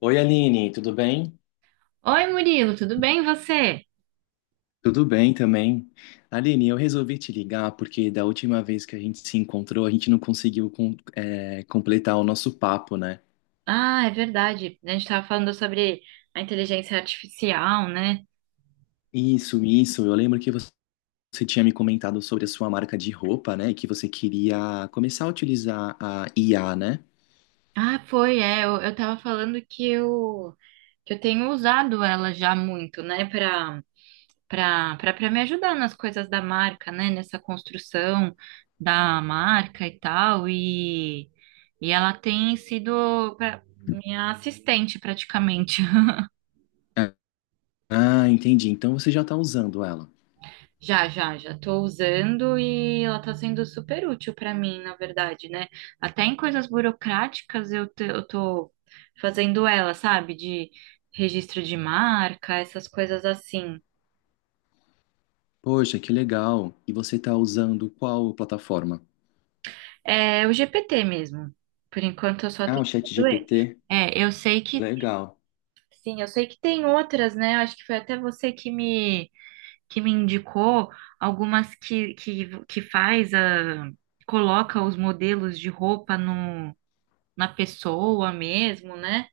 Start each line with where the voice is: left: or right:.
left: Oi, Aline, tudo bem?
right: Oi, Murilo, tudo bem e você?
left: Tudo bem também. Aline, eu resolvi te ligar porque da última vez que a gente se encontrou, a gente não conseguiu completar o nosso papo, né?
right: Ah, é verdade. A gente estava falando sobre a inteligência artificial, né?
left: Isso, isso. Eu lembro que você tinha me comentado sobre a sua marca de roupa, né? E que você queria começar a utilizar a IA, né?
right: Ah, foi, é. Eu tava falando que que eu tenho usado ela já muito, né, para para me ajudar nas coisas da marca, né, nessa construção da marca e tal. E ela tem sido minha assistente praticamente.
left: Ah, entendi. Então você já está usando ela.
right: Já tô usando e ela tá sendo super útil para mim, na verdade, né? Até em coisas burocráticas eu tô fazendo ela, sabe? De registro de marca, essas coisas assim.
left: Poxa, que legal. E você está usando qual plataforma?
right: É o GPT mesmo. Por enquanto eu só
left: Ah, o
right: tenho ele.
left: ChatGPT.
right: É, eu sei que,
left: Legal.
right: sim, eu sei que tem outras, né? Eu acho que foi até você que me indicou algumas que faz coloca os modelos de roupa no na pessoa mesmo, né?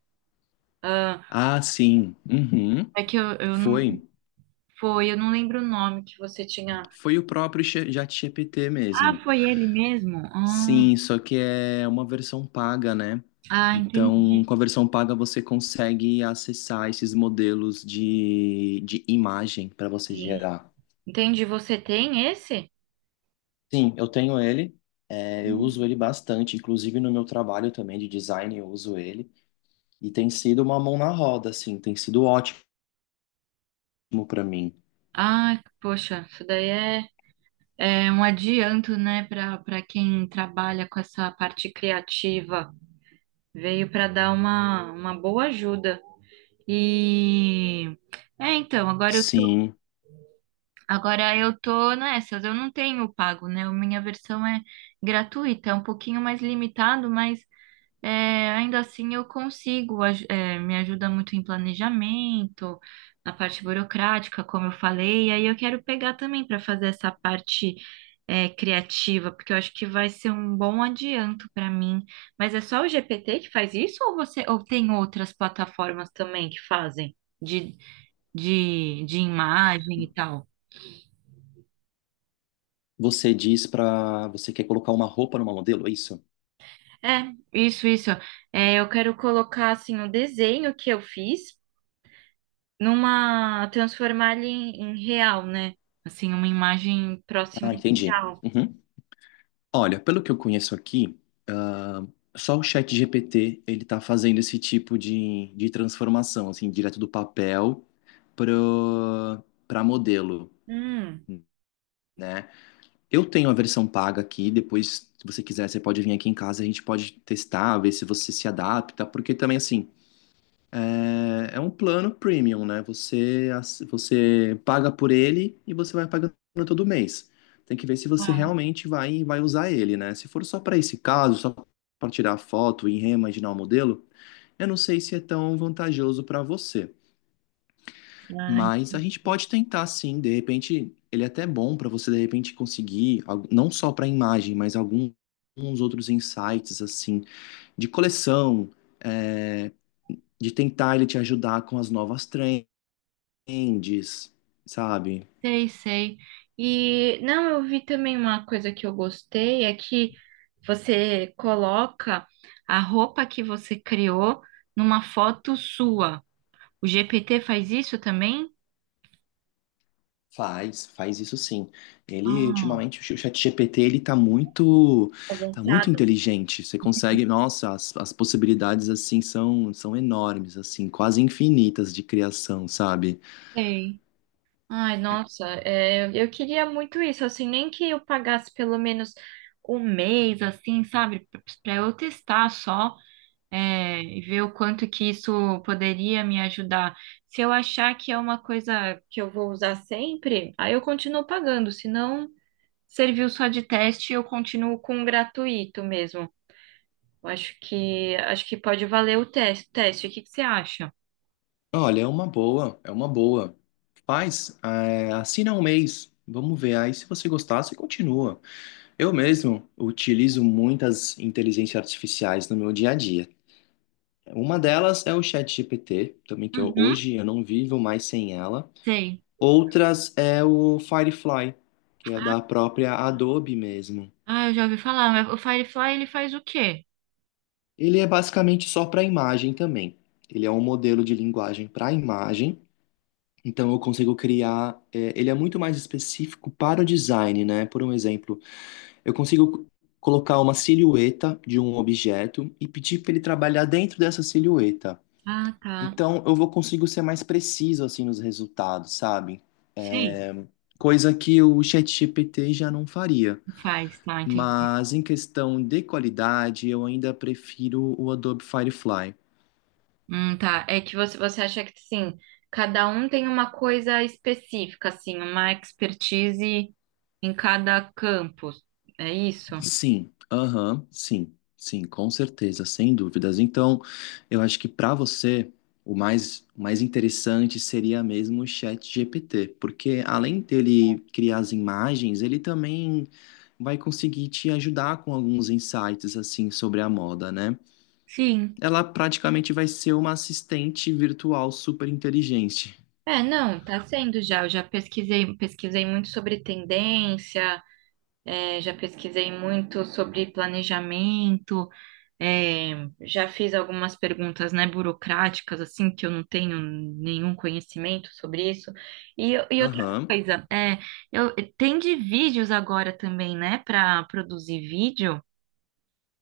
right: Ah,
left: Ah, sim. Uhum.
right: é que eu não
left: Foi.
right: foi, eu não lembro o nome que você tinha.
left: Foi o próprio ChatGPT
right: Ah,
left: mesmo.
right: foi ele mesmo?
left: Sim, só que é uma versão paga, né?
right: Entendi.
left: Então, com a versão paga, você consegue acessar esses modelos de imagem para você gerar.
right: Entendi. Você tem esse?
left: Sim, eu tenho ele, eu uso
right: Hum.
left: ele bastante, inclusive no meu trabalho também de design, eu uso ele. E tem sido uma mão na roda, assim, tem sido ótimo para mim.
right: Ah, poxa, isso daí é um adianto, né, para quem trabalha com essa parte criativa. Veio para dar uma boa ajuda. E então,
left: Sim,
right: agora eu tô nessas, eu não tenho pago, né? A minha versão é gratuita, é um pouquinho mais limitado, mas é, ainda assim eu consigo, me ajuda muito em planejamento, na parte burocrática, como eu falei, e aí eu quero pegar também para fazer essa parte criativa, porque eu acho que vai ser um bom adianto para mim. Mas é só o GPT que faz isso ou tem outras plataformas também que fazem de, de imagem e tal?
left: você diz para. Você quer colocar uma roupa numa modelo, é isso?
right: É, isso, isso. É, eu quero colocar assim o desenho que eu fiz numa transformar ele em real, né? Assim, uma imagem próxima
left: Ah,
right: do
left: entendi.
right: real.
left: Uhum. Olha, pelo que eu conheço aqui, ah, só o ChatGPT ele tá fazendo esse tipo de transformação, assim, direto do papel pro, para modelo,
right: Hum.
left: né? Eu tenho a versão paga aqui, depois, se você quiser, você pode vir aqui em casa, a gente pode testar, ver se você se adapta, porque também, assim, é um plano premium, né? Você, você paga por ele e você vai pagando todo mês. Tem que ver se você
right: Ah,
left: realmente vai usar ele, né? Se for só para esse caso, só para tirar foto e reimaginar o modelo, eu não sei se é tão vantajoso para você.
right: ah,
left: Mas a gente pode tentar sim, de repente, ele é até bom para você de repente conseguir, não só para imagem, mas alguns outros insights assim, de coleção é, de tentar ele te ajudar com as novas trends, sabe?
right: sei, sei. E não, eu vi também uma coisa que eu gostei é que você coloca a roupa que você criou numa foto sua. O GPT faz isso também?
left: Faz, faz isso sim. Ele,
right: Ah,
left: ultimamente, o ChatGPT ele tá muito
right: avançado.
left: inteligente. Você consegue, nossa, as possibilidades, assim, são enormes, assim, quase infinitas de criação, sabe?
right: Sei. Ai, nossa, é, eu queria muito isso, assim, nem que eu pagasse pelo menos um mês, assim, sabe, para eu testar só, é, e ver o quanto que isso poderia me ajudar. Se eu achar que é uma coisa que eu vou usar sempre, aí eu continuo pagando, se não serviu só de teste, eu continuo com o gratuito mesmo. Eu acho acho que pode valer o teste, teste, o que que você acha?
left: Olha, é uma boa, é uma boa. Faz, é, assina um mês, vamos ver. Aí, se você gostar, você continua. Eu mesmo utilizo muitas inteligências artificiais no meu dia a dia. Uma delas é o ChatGPT, também que
right: Uhum,
left: hoje eu não vivo mais sem ela.
right: sei.
left: Outras é o Firefly, que é da própria Adobe mesmo.
right: Ah, eu já ouvi falar, mas o Firefly, ele faz o quê?
left: Ele é basicamente só para imagem também. Ele é um modelo de linguagem para imagem. Então eu consigo criar. É, ele é muito mais específico para o design, né? Por um exemplo, eu consigo colocar uma silhueta de um objeto e pedir para ele trabalhar dentro dessa silhueta.
right: Ah, tá.
left: Então eu vou consigo ser mais preciso assim nos resultados, sabe?
right: Sei,
left: Coisa que o ChatGPT já não faria.
right: faz, tá, entendi.
left: Mas em questão de qualidade, eu ainda prefiro o Adobe Firefly.
right: Tá. É que você acha que, assim, cada um tem uma coisa específica, assim, uma expertise em cada campo. É isso?
left: Sim, aham, sim, sim, com certeza, sem dúvidas. Então, eu acho que para você o mais interessante seria mesmo o ChatGPT, porque além dele criar as imagens, ele também vai conseguir te ajudar com alguns insights assim sobre a moda, né?
right: Sim.
left: Ela praticamente vai ser uma assistente virtual super inteligente.
right: É, não, tá sendo já. Eu já pesquisei, pesquisei muito sobre tendência, é, já pesquisei muito sobre planejamento. É, já fiz algumas perguntas, né, burocráticas, assim, que eu não tenho nenhum conhecimento sobre isso. E outra
left: Aham.
right: coisa, é, eu, tem de vídeos agora também, né, para produzir vídeo?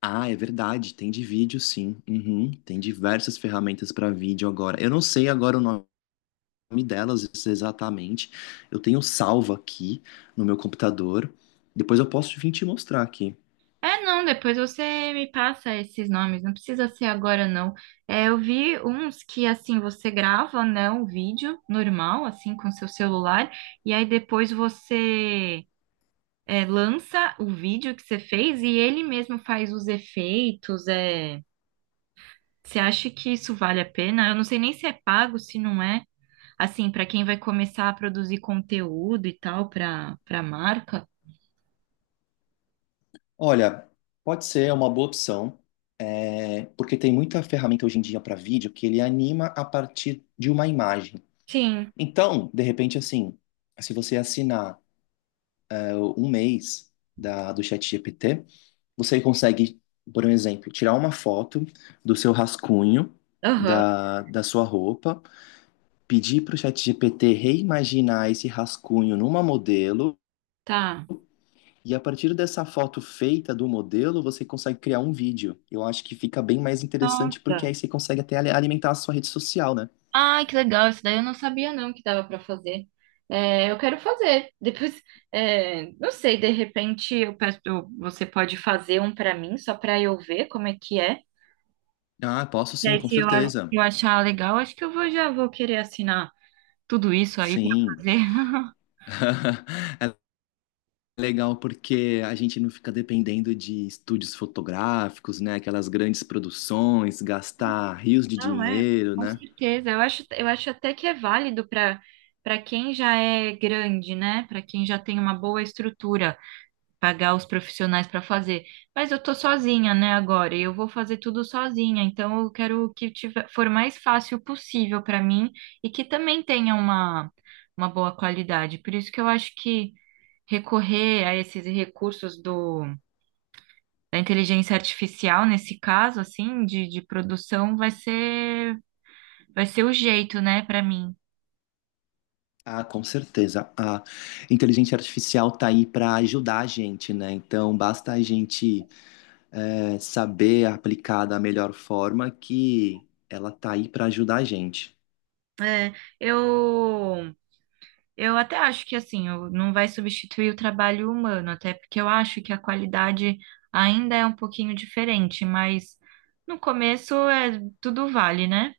left: Ah, é verdade, tem de vídeo, sim. Uhum. Tem diversas ferramentas para vídeo agora. Eu não sei agora o nome delas exatamente. Eu tenho salvo aqui no meu computador. Depois eu posso vir te mostrar aqui.
right: É, não, depois você me passa esses nomes, não precisa ser agora, não. É, eu vi uns que, assim, você grava, né, um vídeo normal, assim, com seu celular, e aí depois lança o vídeo que você fez e ele mesmo faz os efeitos. Você acha que isso vale a pena? Eu não sei nem se é pago, se não é. Assim, para quem vai começar a produzir conteúdo e tal para marca.
left: Olha, pode ser é uma boa opção, é, porque tem muita ferramenta hoje em dia para vídeo que ele anima a partir de uma imagem.
right: Sim.
left: Então, de repente, assim, se você assinar um mês do ChatGPT, você consegue, por um exemplo, tirar uma foto do seu rascunho,
right: Aham.
left: da sua roupa, pedir para o ChatGPT reimaginar esse rascunho numa modelo,
right: Tá.
left: e a partir dessa foto feita do modelo, você consegue criar um vídeo. Eu acho que fica bem mais interessante, porque aí
right: Nossa.
left: você consegue até alimentar a sua rede social, né?
right: Ai, que legal. Isso daí eu não sabia não que dava para fazer. É, eu quero fazer. Depois, é, não sei, de repente você pode fazer um para mim, só para eu ver como é que é.
left: Ah, posso
right: E
left: sim,
right: aí,
left: com
right: se
left: certeza.
right: eu achar legal, acho que já vou querer assinar tudo isso aí para
left: Sim.
right: fazer.
left: Legal porque a gente não fica dependendo de estúdios fotográficos, né? Aquelas grandes produções, gastar rios de
right: Não, é,
left: dinheiro,
right: com
left: né?
right: certeza. Eu acho até que é válido para quem já é grande, né? Para quem já tem uma boa estrutura, pagar os profissionais para fazer. Mas eu tô sozinha, né, agora, e eu vou fazer tudo sozinha, então eu quero que tiver, for mais fácil possível para mim e que também tenha uma boa qualidade. Por isso que eu acho que recorrer a esses recursos do da inteligência artificial nesse caso, assim, de produção, vai ser o jeito, né, para mim.
left: Ah, com certeza. A inteligência artificial tá aí para ajudar a gente, né? Então basta a gente saber aplicar da melhor forma que ela tá aí para ajudar a gente.
right: É, eu, eu até acho que, assim, não vai substituir o trabalho humano, até porque eu acho que a qualidade ainda é um pouquinho diferente, mas no começo é, tudo vale, né?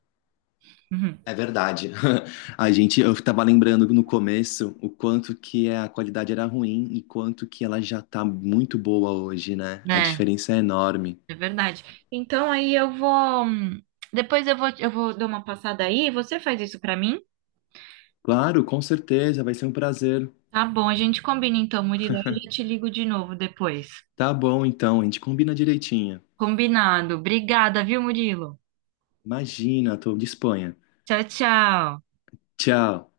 right: Uhum.
left: É verdade. A gente, eu estava lembrando no começo o quanto que a qualidade era ruim e quanto que ela já tá muito boa hoje, né? A
right: É,
left: diferença é enorme.
right: é verdade. Então aí eu vou. Depois eu vou dar uma passada aí. Você faz isso para mim?
left: Claro, com certeza, vai ser um prazer.
right: Tá bom, a gente combina então, Murilo. Eu já te ligo de novo depois.
left: Tá bom, então, a gente combina direitinho.
right: Combinado. Obrigada, viu, Murilo?
left: Imagina, tô de Espanha.
right: Tchau, tchau.
left: Tchau.